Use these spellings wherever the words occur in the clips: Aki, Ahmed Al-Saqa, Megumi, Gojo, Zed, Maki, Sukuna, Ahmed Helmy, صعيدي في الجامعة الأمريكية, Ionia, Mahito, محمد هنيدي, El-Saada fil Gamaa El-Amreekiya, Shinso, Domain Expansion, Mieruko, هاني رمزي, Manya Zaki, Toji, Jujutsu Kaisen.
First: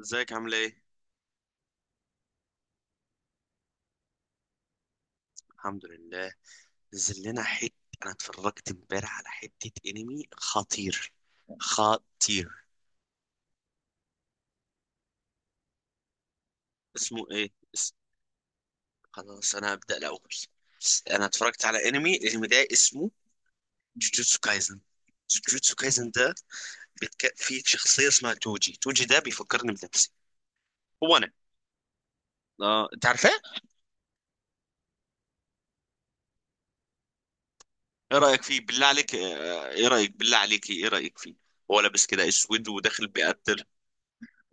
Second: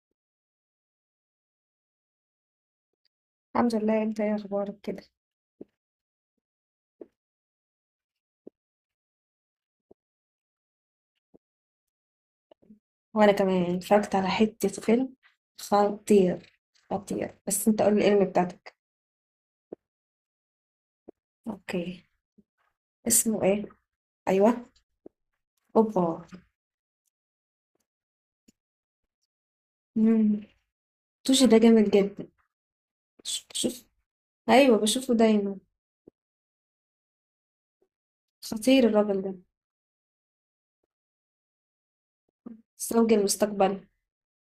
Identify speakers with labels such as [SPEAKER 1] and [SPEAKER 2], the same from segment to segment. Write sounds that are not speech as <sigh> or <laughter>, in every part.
[SPEAKER 1] ازيك؟ عامله ايه؟
[SPEAKER 2] الحمد لله، انت ايه اخبارك كده؟
[SPEAKER 1] الحمد لله. نزل لنا حته. انا اتفرجت امبارح على حته انمي خطير، خطير.
[SPEAKER 2] وانا كمان اتفرجت على حتة فيلم خطير.
[SPEAKER 1] اسمه
[SPEAKER 2] خطير،
[SPEAKER 1] ايه؟
[SPEAKER 2] بس انت قول لي الاسم بتاعتك.
[SPEAKER 1] خلاص، انا هبدا الاول. انا اتفرجت على
[SPEAKER 2] اوكي.
[SPEAKER 1] الانمي ده اسمه
[SPEAKER 2] اسمه ايه؟
[SPEAKER 1] جوجوتسو
[SPEAKER 2] ايوه.
[SPEAKER 1] كايزن. جوجوتسو كايزن
[SPEAKER 2] اوبا.
[SPEAKER 1] ده فيه شخصيه اسمها توجي. توجي ده بيفكرني بنفسي،
[SPEAKER 2] امم
[SPEAKER 1] هو انا.
[SPEAKER 2] توشي ده جامد جدا.
[SPEAKER 1] اه، انت عارفاه؟
[SPEAKER 2] شوف. ايوه، بشوفه دايما.
[SPEAKER 1] ايه رايك فيه
[SPEAKER 2] خطير
[SPEAKER 1] بالله عليك؟
[SPEAKER 2] الراجل ده.
[SPEAKER 1] ايه رايك بالله عليك؟ ايه رايك فيه؟ هو لابس كده اسود وداخل
[SPEAKER 2] زوج
[SPEAKER 1] بيقتل.
[SPEAKER 2] المستقبل.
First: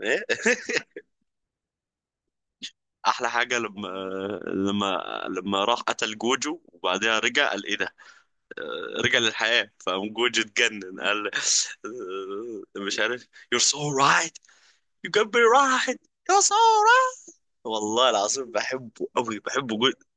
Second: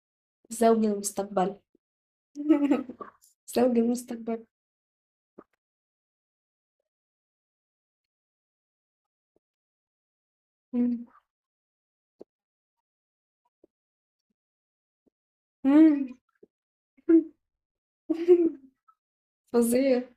[SPEAKER 1] ايه <laughs>
[SPEAKER 2] زوج المستقبل. <laughs>
[SPEAKER 1] احلى حاجه
[SPEAKER 2] زوج
[SPEAKER 1] لما،
[SPEAKER 2] المستقبل.
[SPEAKER 1] لما لما راح قتل جوجو وبعدها رجع قال ايه ده؟ رجع للحياه، فقام جوجو اتجنن
[SPEAKER 2] مم.
[SPEAKER 1] قال مش عارف. you're so right. you can be right.
[SPEAKER 2] مم.
[SPEAKER 1] you're so right. والله العظيم
[SPEAKER 2] <laughs>
[SPEAKER 1] بحبه قوي، بحبه جدا.
[SPEAKER 2] فظيع.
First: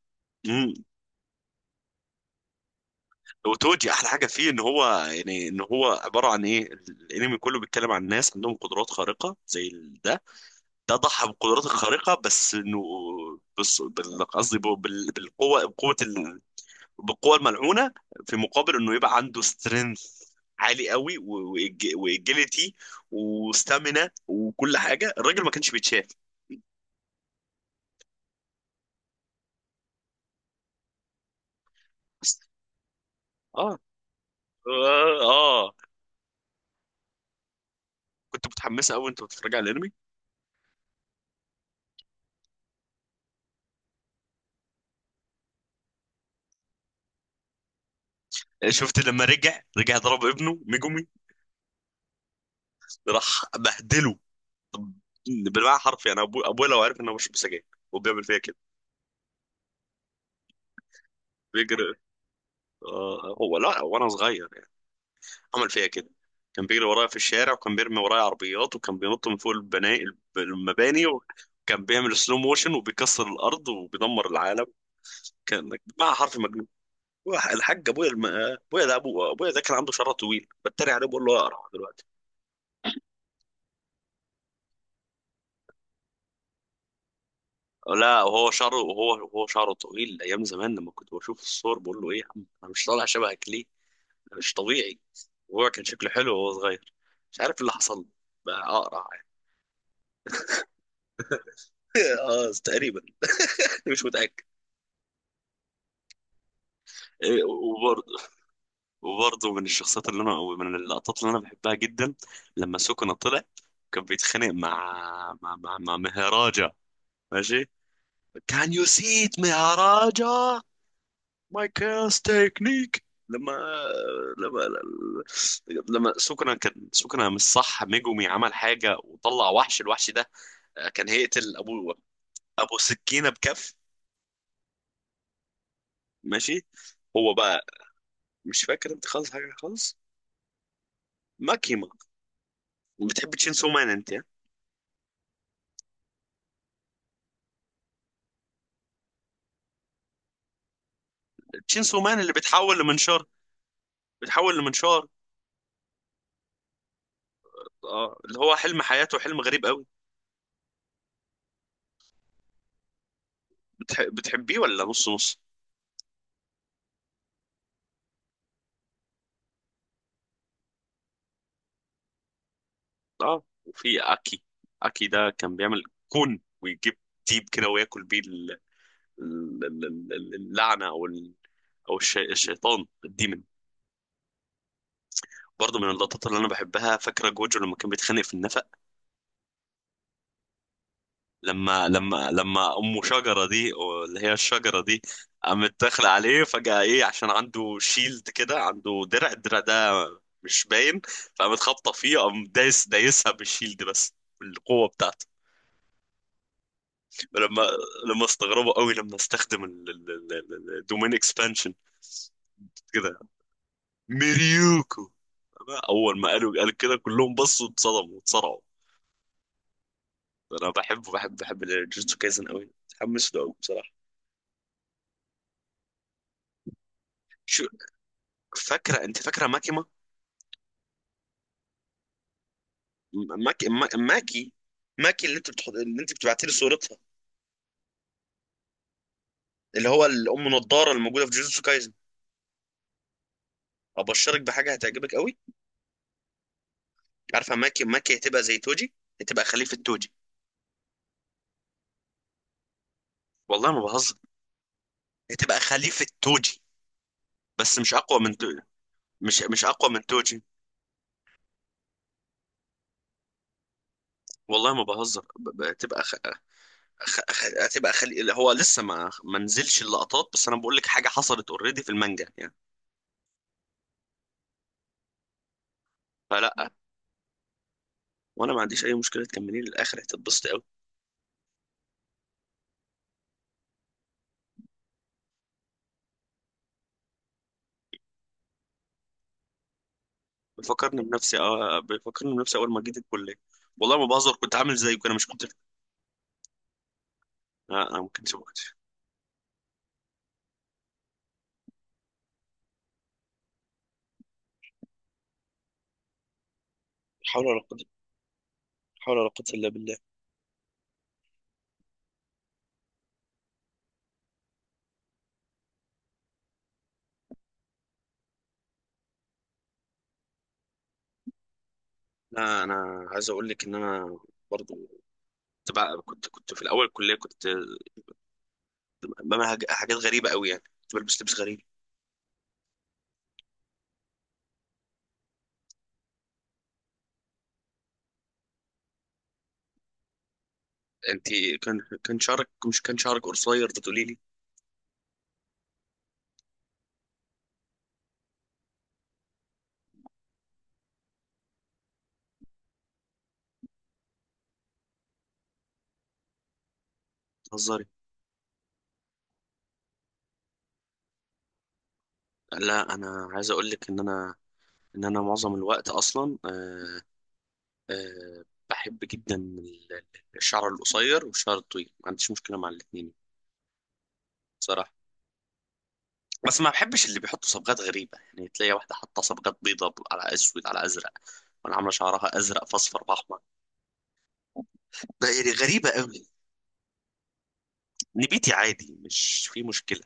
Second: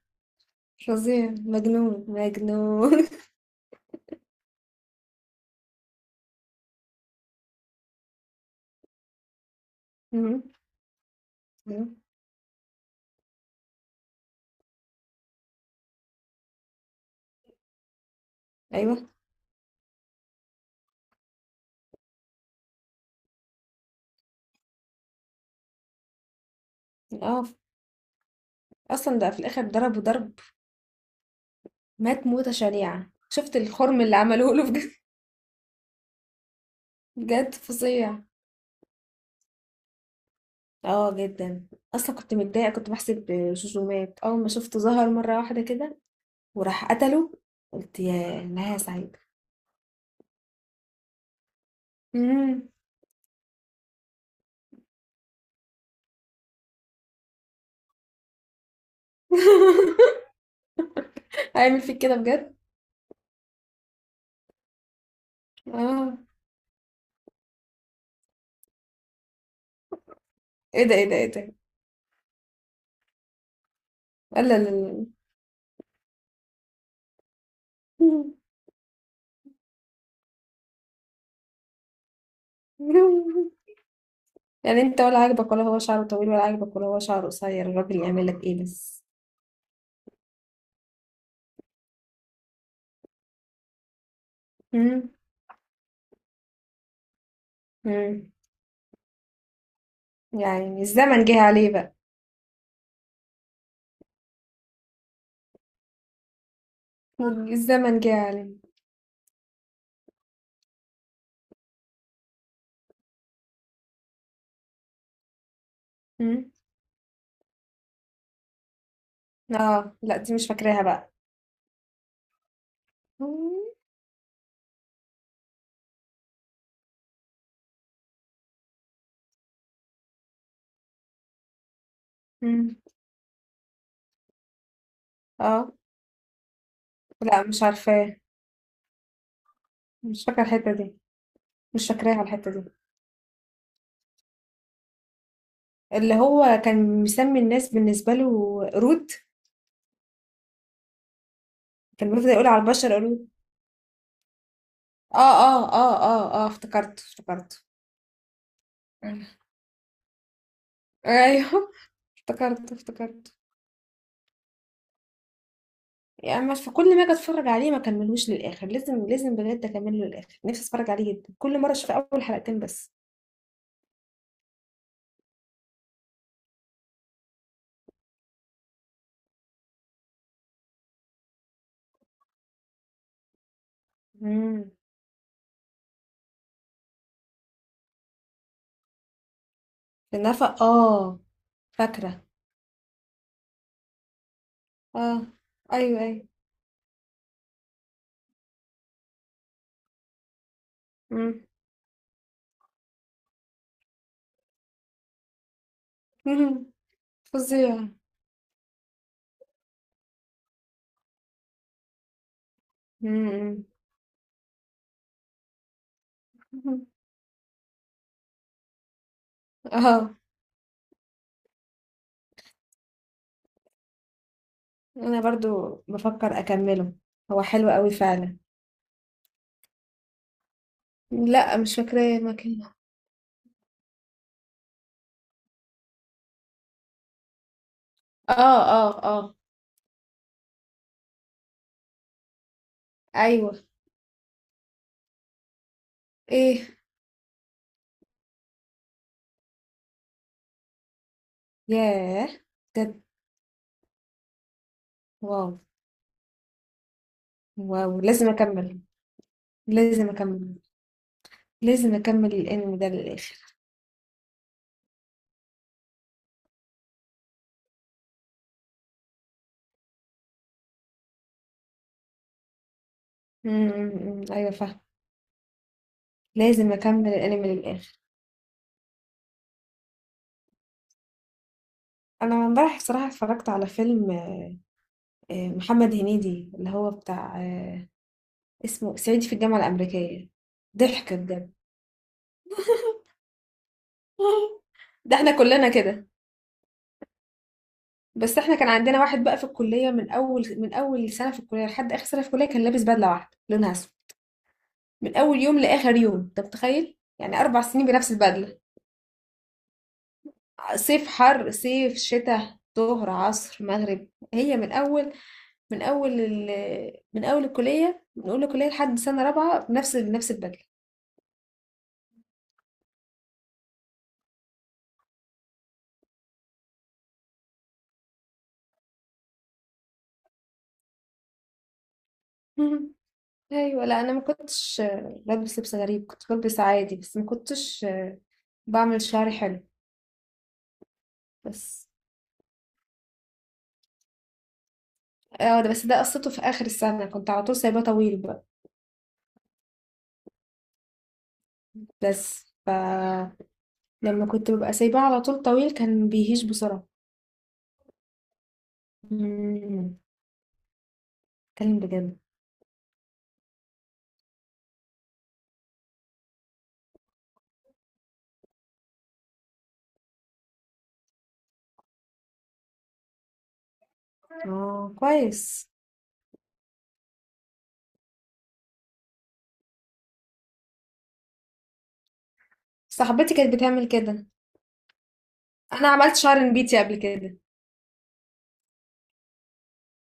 [SPEAKER 1] امم
[SPEAKER 2] فظيع، مجنون مجنون. <laughs>
[SPEAKER 1] وتوجي احلى حاجه فيه ان هو، يعني ان هو عباره عن ايه، الانمي كله بيتكلم عن ناس عندهم قدرات خارقه زي ده.
[SPEAKER 2] مم.
[SPEAKER 1] ده ضحى بالقدرات
[SPEAKER 2] مم.
[SPEAKER 1] الخارقه بس انه، بس بال- قصدي بال- بالقوه، بقوه، بالقوة الملعونة، في مقابل انه
[SPEAKER 2] ايوه.
[SPEAKER 1] يبقى عنده سترينث عالي قوي، واجيلتي وستامينا وكل حاجة. الراجل ما كانش بيتشاف.
[SPEAKER 2] اه، اصلا ده في الاخر ضربه ضرب. مات موتة شنيعة، شفت
[SPEAKER 1] اه.
[SPEAKER 2] الخرم اللي عملوه له بجد.
[SPEAKER 1] اه.
[SPEAKER 2] بجد فظيع.
[SPEAKER 1] كنت متحمسة قوي. انت بتتفرج على الانمي؟
[SPEAKER 2] اه جدا. اصلا كنت متضايقة، كنت بحسب جوجو مات. اول ما شفته ظهر مرة واحدة كده وراح قتله، قلت يا نهاية
[SPEAKER 1] شفت
[SPEAKER 2] سعيدة.
[SPEAKER 1] لما رجع؟ رجع ضرب ابنه ميجومي،
[SPEAKER 2] مم.
[SPEAKER 1] راح بهدله. طب بالمعنى حرفي انا، ابويا، لو عارف ان انا بشرب سجاير وبيعمل فيا كده.
[SPEAKER 2] <laughs> هيعمل
[SPEAKER 1] بيجري.
[SPEAKER 2] فيك كده بجد.
[SPEAKER 1] هو لا، وانا صغير عمل فيها كده.
[SPEAKER 2] اه.
[SPEAKER 1] كان بيجري ورايا في الشارع، وكان بيرمي ورايا عربيات، وكان بينط من فوق
[SPEAKER 2] ايه ده،
[SPEAKER 1] المباني،
[SPEAKER 2] ايه ده، ايه ده؟
[SPEAKER 1] وكان بيعمل سلو موشن وبيكسر الارض وبيدمر
[SPEAKER 2] لا لا
[SPEAKER 1] العالم.
[SPEAKER 2] لا لا.
[SPEAKER 1] كان مع حرف مجنون. الحاج ابويا، ابويا ده، ابو ابويا ده، كان عنده شعر طويل، بتريق عليه بقول له اقرع دلوقتي.
[SPEAKER 2] <laughs> يعني انت ولا عاجبك ولا هو شعره طويل، ولا عاجبك ولا هو شعره قصير، الراجل
[SPEAKER 1] لا،
[SPEAKER 2] يعمل لك
[SPEAKER 1] وهو
[SPEAKER 2] ايه
[SPEAKER 1] شعره،
[SPEAKER 2] بس؟
[SPEAKER 1] وهو شعره طويل ايام زمان، لما كنت بشوف الصور بقول له ايه يا عم، انا مش طالع شبهك ليه؟ انا مش طبيعي.
[SPEAKER 2] مم.
[SPEAKER 1] وهو كان شكله حلو وهو صغير، مش عارف إيه اللي حصل له،
[SPEAKER 2] مم.
[SPEAKER 1] بقى اقرع يعني.
[SPEAKER 2] يعني الزمن جه عليه بقى.
[SPEAKER 1] <laughs> اه، تقريبا، مش متاكد.
[SPEAKER 2] الزمن
[SPEAKER 1] وبرضه،
[SPEAKER 2] جه يا عالم.
[SPEAKER 1] وبرضه من الشخصيات اللي انا، او من اللقطات اللي انا بحبها جدا، لما سوكونا طلع كان بيتخانق مع، مع
[SPEAKER 2] مم.
[SPEAKER 1] مهراجا. ماشي. كان يو سي ات
[SPEAKER 2] اه، لا دي مش
[SPEAKER 1] مهراجا.
[SPEAKER 2] فاكراها بقى.
[SPEAKER 1] ماي كاس تكنيك، لما، لما لما سوكونا كان سوكونا، مش صح، ميجومي عمل حاجه وطلع وحش، الوحش ده كان هيقتل ابو،
[SPEAKER 2] مم.
[SPEAKER 1] سكينه بكف.
[SPEAKER 2] اه.
[SPEAKER 1] ماشي. هو
[SPEAKER 2] لا مش
[SPEAKER 1] بقى،
[SPEAKER 2] عارفاه.
[SPEAKER 1] مش فاكر انت خالص، حاجه خالص.
[SPEAKER 2] مش فاكره الحته دي. مش
[SPEAKER 1] ماكيما،
[SPEAKER 2] فاكراها الحته دي.
[SPEAKER 1] بتحب تشين سو مان انت يعني؟
[SPEAKER 2] اللي هو كان مسمي الناس بالنسبه له قرود.
[SPEAKER 1] شينسو
[SPEAKER 2] كان
[SPEAKER 1] مان
[SPEAKER 2] بيفضل
[SPEAKER 1] اللي
[SPEAKER 2] يقول على
[SPEAKER 1] بيتحول
[SPEAKER 2] البشر
[SPEAKER 1] لمنشار،
[SPEAKER 2] قرود.
[SPEAKER 1] بيتحول لمنشار.
[SPEAKER 2] اه اه اه اه اه، افتكرته افتكرته.
[SPEAKER 1] اه، اللي هو حلم حياته، حلم غريب قوي.
[SPEAKER 2] ايوه. <laughs> افتكرته افتكرته.
[SPEAKER 1] بتحبيه، ولا نص نص؟
[SPEAKER 2] يعني مش في كل ما اجي اتفرج عليه ما كملوش للاخر. لازم لازم بجد اكمله للاخر. نفسي اتفرج عليه جدا. كل مره اشوف اول حلقتين بس.
[SPEAKER 1] اه، وفي اكي. اكي ده كان بيعمل كون، ويجيب ديب كده، وياكل بيه ال- ال- اللعنه، او الشيطان، الديمن.
[SPEAKER 2] امم
[SPEAKER 1] برضه من اللقطات اللي انا بحبها، فاكره جوجو لما كان بيتخانق في النفق؟
[SPEAKER 2] النفق، اه.
[SPEAKER 1] لما،
[SPEAKER 2] فاكره.
[SPEAKER 1] لما امه شجره دي، أو اللي هي الشجره دي،
[SPEAKER 2] آه.
[SPEAKER 1] قامت
[SPEAKER 2] أيوه،
[SPEAKER 1] داخله
[SPEAKER 2] أيوه.
[SPEAKER 1] عليه فجاه، ايه، عشان عنده شيلد كده، عنده درع، الدرع ده مش باين،
[SPEAKER 2] إمم.
[SPEAKER 1] فقامت خابطه فيه، قام دايس، دايسها بالشيلد بس، بالقوه بتاعته.
[SPEAKER 2] <laughs> اهم.
[SPEAKER 1] لما،
[SPEAKER 2] فظيع.
[SPEAKER 1] لما استغربوا قوي لما استخدم الدومين اكسبانشن كده،
[SPEAKER 2] إمم، إمم.
[SPEAKER 1] ميريوكو، اول ما قالوا قال كده
[SPEAKER 2] <laughs>
[SPEAKER 1] كلهم بصوا، اتصدموا، اتصارعوا.
[SPEAKER 2] اهم. آه.
[SPEAKER 1] انا بحبه، بحب الجوجوتسو كايزن قوي، متحمس له قوي بصراحه.
[SPEAKER 2] أنا برضه بافكّر أكمّله. هو
[SPEAKER 1] شو،
[SPEAKER 2] حلو أوي فعلًا.
[SPEAKER 1] فاكره انت؟ فاكره ماكيما،
[SPEAKER 2] لأ، مش فاكراه المكان.
[SPEAKER 1] ماكي ماكي ماكي، اللي انت بتحط، اللي انت بتبعتي لي صورتها،
[SPEAKER 2] آه، آه، آه.
[SPEAKER 1] اللي هو الام نضاره اللي موجوده في جوجوتسو كايزن.
[SPEAKER 2] أيوه.
[SPEAKER 1] ابشرك بحاجه هتعجبك قوي.
[SPEAKER 2] إيه؟
[SPEAKER 1] عارفه ماكي؟ ماكي هتبقى زي توجي، هتبقى خليفه توجي.
[SPEAKER 2] ياه! بجد.
[SPEAKER 1] والله ما بهزر،
[SPEAKER 2] واو.
[SPEAKER 1] هتبقى خليفه توجي. بس مش
[SPEAKER 2] واو!
[SPEAKER 1] اقوى
[SPEAKER 2] لازم
[SPEAKER 1] من تو...
[SPEAKER 2] أكمّل.
[SPEAKER 1] مش مش اقوى من
[SPEAKER 2] لازم
[SPEAKER 1] توجي.
[SPEAKER 2] أكمّل. لازم أكمّل الأنمي ده للآخر.
[SPEAKER 1] والله ما بهزر، ب- ب- هتبقى خ... خ... خ... هتبقى خلي... اللي هو لسه ما نزلش اللقطات، بس انا بقول لك حاجه حصلت اوريدي في المانجا يعني.
[SPEAKER 2] إمم، إمم، إمم، أيوه فاهمة.
[SPEAKER 1] فلا،
[SPEAKER 2] لازم أكمّل الأنمي للآخر.
[SPEAKER 1] وانا ما عنديش اي مشكله، تكمليه للاخر هتتبسطي قوي.
[SPEAKER 2] أنا امبارح الصراحة اتفرّجت على فيلم محمد هنيدي اللي هو بتاع اسمه صعيدي في الجامعة الأمريكية.
[SPEAKER 1] بيفكرني
[SPEAKER 2] ضحك
[SPEAKER 1] بنفسي،
[SPEAKER 2] بجد.
[SPEAKER 1] اه بيفكرني بنفسي، اول ما جيت الكليه. والله ما بهزر، كنت
[SPEAKER 2] <laughs>
[SPEAKER 1] عامل زيه انا،
[SPEAKER 2] ده
[SPEAKER 1] مش
[SPEAKER 2] احنا
[SPEAKER 1] كنت.
[SPEAKER 2] كلنا كده.
[SPEAKER 1] لا انا ما كنتش،
[SPEAKER 2] بس
[SPEAKER 1] ما
[SPEAKER 2] احنا كان
[SPEAKER 1] كنتش.
[SPEAKER 2] عندنا واحد بقى في الكلية، من أول سنة في الكلية لحد آخر سنة في الكلية كان لابس بدلة واحدة لونها أسود. من أول يوم لآخر يوم، أنت متخيل؟ يعني
[SPEAKER 1] حول ولا
[SPEAKER 2] أربع
[SPEAKER 1] قوة،
[SPEAKER 2] سنين بنفس البدلة.
[SPEAKER 1] حول ولا قوة إلا بالله.
[SPEAKER 2] صيف حر، صيف شتاء، ظهر عصر مغرب. هي من أول من أول ال... من أول الكلية لحد سنة رابعة بنفس البدلة.
[SPEAKER 1] لا انا عايز اقول لك ان انا برضو، كنت بقى، كنت في الاول الكليه، كنت بعمل حاجات غريبه قوي يعني، كنت بلبس لبس غريب.
[SPEAKER 2] <laughs> أيوة. لا أنا ما كنتش بلبس لبس غريب، كنت بلبس عادي، بس ما كنتش بعمل شعري حلو
[SPEAKER 1] انت، كان
[SPEAKER 2] بس.
[SPEAKER 1] كان شعرك، مش كان شعرك قصير بتقولي لي؟
[SPEAKER 2] اه ده، بس ده قصته في اخر السنة كنت على طول سايباه طويل بقى. بس ف لما كنت ببقى سايباه على طول طويل كان بيهيج بسرعة.
[SPEAKER 1] بتهزري.
[SPEAKER 2] مم، اتكلم بجد.
[SPEAKER 1] لا انا عايز اقول لك ان انا، ان انا معظم الوقت اصلا، آه، أه بحب جدا الشعر القصير والشعر الطويل، ما عنديش مشكلة مع الاتنين
[SPEAKER 2] اه
[SPEAKER 1] بصراحة.
[SPEAKER 2] كويس.
[SPEAKER 1] بس ما بحبش اللي بيحطوا صبغات غريبة، يعني تلاقي واحدة حاطة صبغات بيضة على أسود على أزرق، وأنا عاملة شعرها أزرق في أصفر في
[SPEAKER 2] صاحبتي
[SPEAKER 1] أحمر،
[SPEAKER 2] كانت بتعمل كده.
[SPEAKER 1] ده يعني
[SPEAKER 2] انا
[SPEAKER 1] غريبة
[SPEAKER 2] عملت
[SPEAKER 1] أوي.
[SPEAKER 2] شعر نبيتي قبل كده.
[SPEAKER 1] نبيتي عادي مش في مشكلة،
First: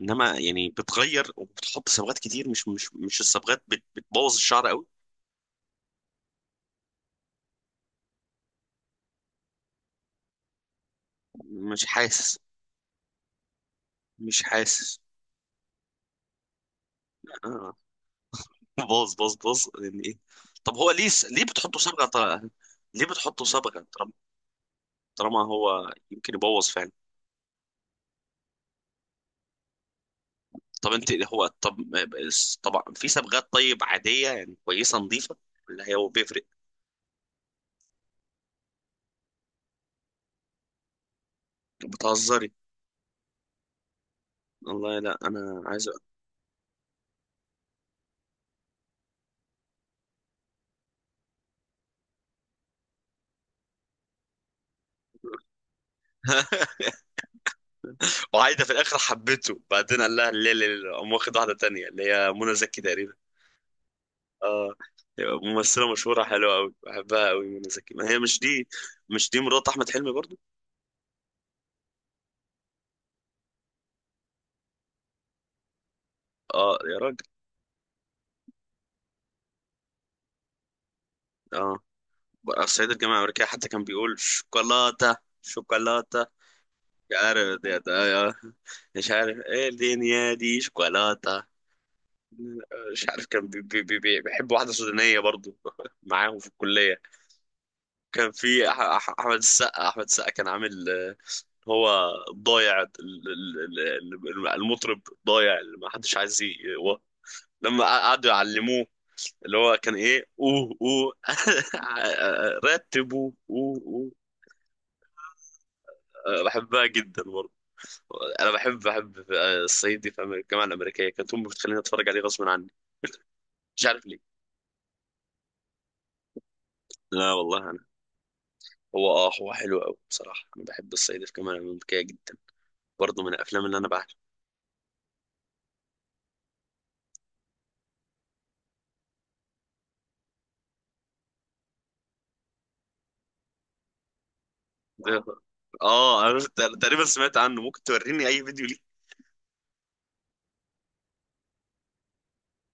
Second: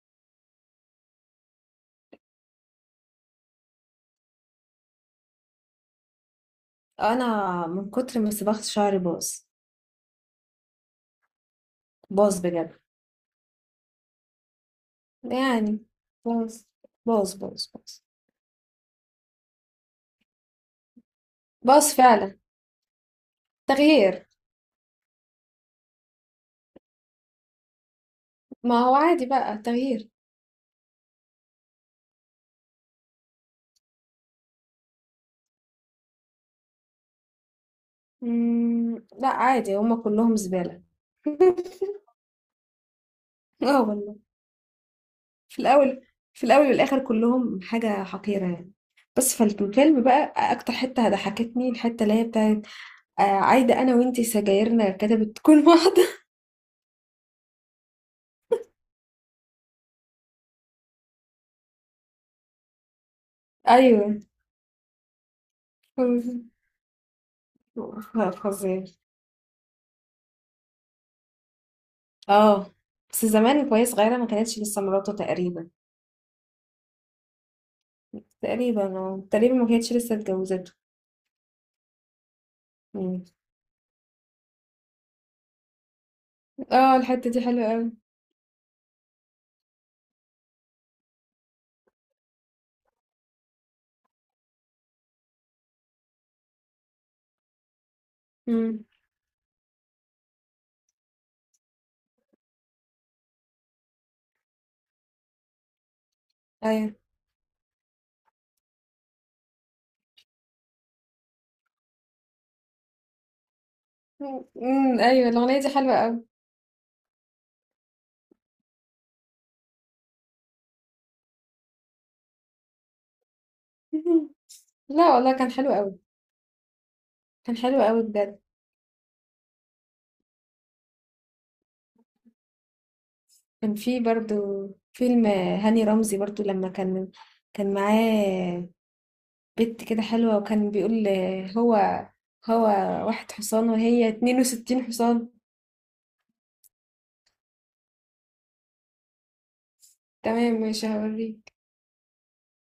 [SPEAKER 1] إنما يعني بتغير وبتحط صبغات كتير، مش الصبغات بتبوظ الشعر أوي.
[SPEAKER 2] انا من كتر ما صبغت شعري باظ.
[SPEAKER 1] مش حاسس.
[SPEAKER 2] باظ بجد،
[SPEAKER 1] مش حاسس.
[SPEAKER 2] يعني باظ. باظ باظ
[SPEAKER 1] آه.
[SPEAKER 2] باظ.
[SPEAKER 1] باظ باظ باظ يعني ايه؟ طب هو ليه، ليه بتحطوا
[SPEAKER 2] باظ
[SPEAKER 1] صبغه
[SPEAKER 2] فعلا.
[SPEAKER 1] طالعة؟ ليه بتحطوا صبغه طالما،
[SPEAKER 2] تغيير.
[SPEAKER 1] طالما هو يمكن يبوظ فعلا؟
[SPEAKER 2] ما هو عادي بقى، تغيير.
[SPEAKER 1] طب انت، هو، طب طبعا في صبغات طيب عاديه، يعني كويسه نظيفه، اللي هي هو بيفرق.
[SPEAKER 2] لا عادي هما كلهم زبالة. <laughs>
[SPEAKER 1] بتهزري.
[SPEAKER 2] اه والله.
[SPEAKER 1] والله لا
[SPEAKER 2] في
[SPEAKER 1] انا عايز.
[SPEAKER 2] الأول، في الأول والآخر كلهم حاجة حقيرة يعني. بس فالفيلم بقى أكتر حتة ضحكتني الحتة اللي هي بتاعت عايدة. أنا وإنتي سجايرنا كتبت تكون واحدة.
[SPEAKER 1] <laughs> وعايده في الاخر حبيته، بعدين قال لها لا لا لا، قام واخد واحده تانية اللي هي منى زكي تقريبا.
[SPEAKER 2] <laughs> أيوة.
[SPEAKER 1] اه، ممثله
[SPEAKER 2] ف-
[SPEAKER 1] مشهوره حلوه قوي، بحبها قوي منى زكي. ما هي مش دي؟
[SPEAKER 2] فظيع.
[SPEAKER 1] مش دي مرات احمد حلمي برضو؟
[SPEAKER 2] اه. بس زمان وهي صغيرة ما كانتش لسه مراته تقريبا.
[SPEAKER 1] اه يا راجل،
[SPEAKER 2] تقريبا اه، تقريبا ما كانتش لسه اتجوزته.
[SPEAKER 1] اه. بقى الصعيد الجامعة
[SPEAKER 2] مم.
[SPEAKER 1] الأمريكية حتى كان بيقول شوكولاتة، شوكولاتة.
[SPEAKER 2] اه
[SPEAKER 1] مش
[SPEAKER 2] الحتة دي
[SPEAKER 1] عارف
[SPEAKER 2] حلوة
[SPEAKER 1] دي،
[SPEAKER 2] أوي.
[SPEAKER 1] مش عارف ايه الدنيا دي، شوكولاتة. مش عارف. كان بيحب واحدة سودانية برضو <laughs> معاهم في الكلية. كان في
[SPEAKER 2] مم.
[SPEAKER 1] أحمد السقا، أحمد السقا كان عامل هو ضايع، المطرب ضايع اللي ما حدش عايز
[SPEAKER 2] أيوة.
[SPEAKER 1] هو، لما قعدوا يعلموه، اللي هو كان ايه، اوه اوه <laughs> رتبوا اوه اوه.
[SPEAKER 2] مم. أيوة الأغنية دي حلوة أوي.
[SPEAKER 1] بحبها جدا برضه. انا بحب، الصعيد دي في أمريكا، الجامعه الامريكيه، كانت امي بتخليني اتفرج عليه غصب عني، مش
[SPEAKER 2] <laughs>
[SPEAKER 1] عارف ليه.
[SPEAKER 2] مهم. لا والله كان حلو قوي.
[SPEAKER 1] لا
[SPEAKER 2] كان
[SPEAKER 1] والله انا،
[SPEAKER 2] حلو قوي بجد.
[SPEAKER 1] هو اه، هو حلو قوي بصراحه، انا بحب الصعيد في الجامعه الامريكيه جدا، برضه من الافلام
[SPEAKER 2] كان
[SPEAKER 1] اللي انا
[SPEAKER 2] في
[SPEAKER 1] بعشقها.
[SPEAKER 2] برضو فيلم هاني رمزي برضو لما كان معاه بنت كده حلوة وكان بيقول هو هو واحد حصان وهي 62 حصان.
[SPEAKER 1] اه انا تقريبا سمعت عنه، ممكن توريني اي فيديو.
[SPEAKER 2] تمام، مش هوريك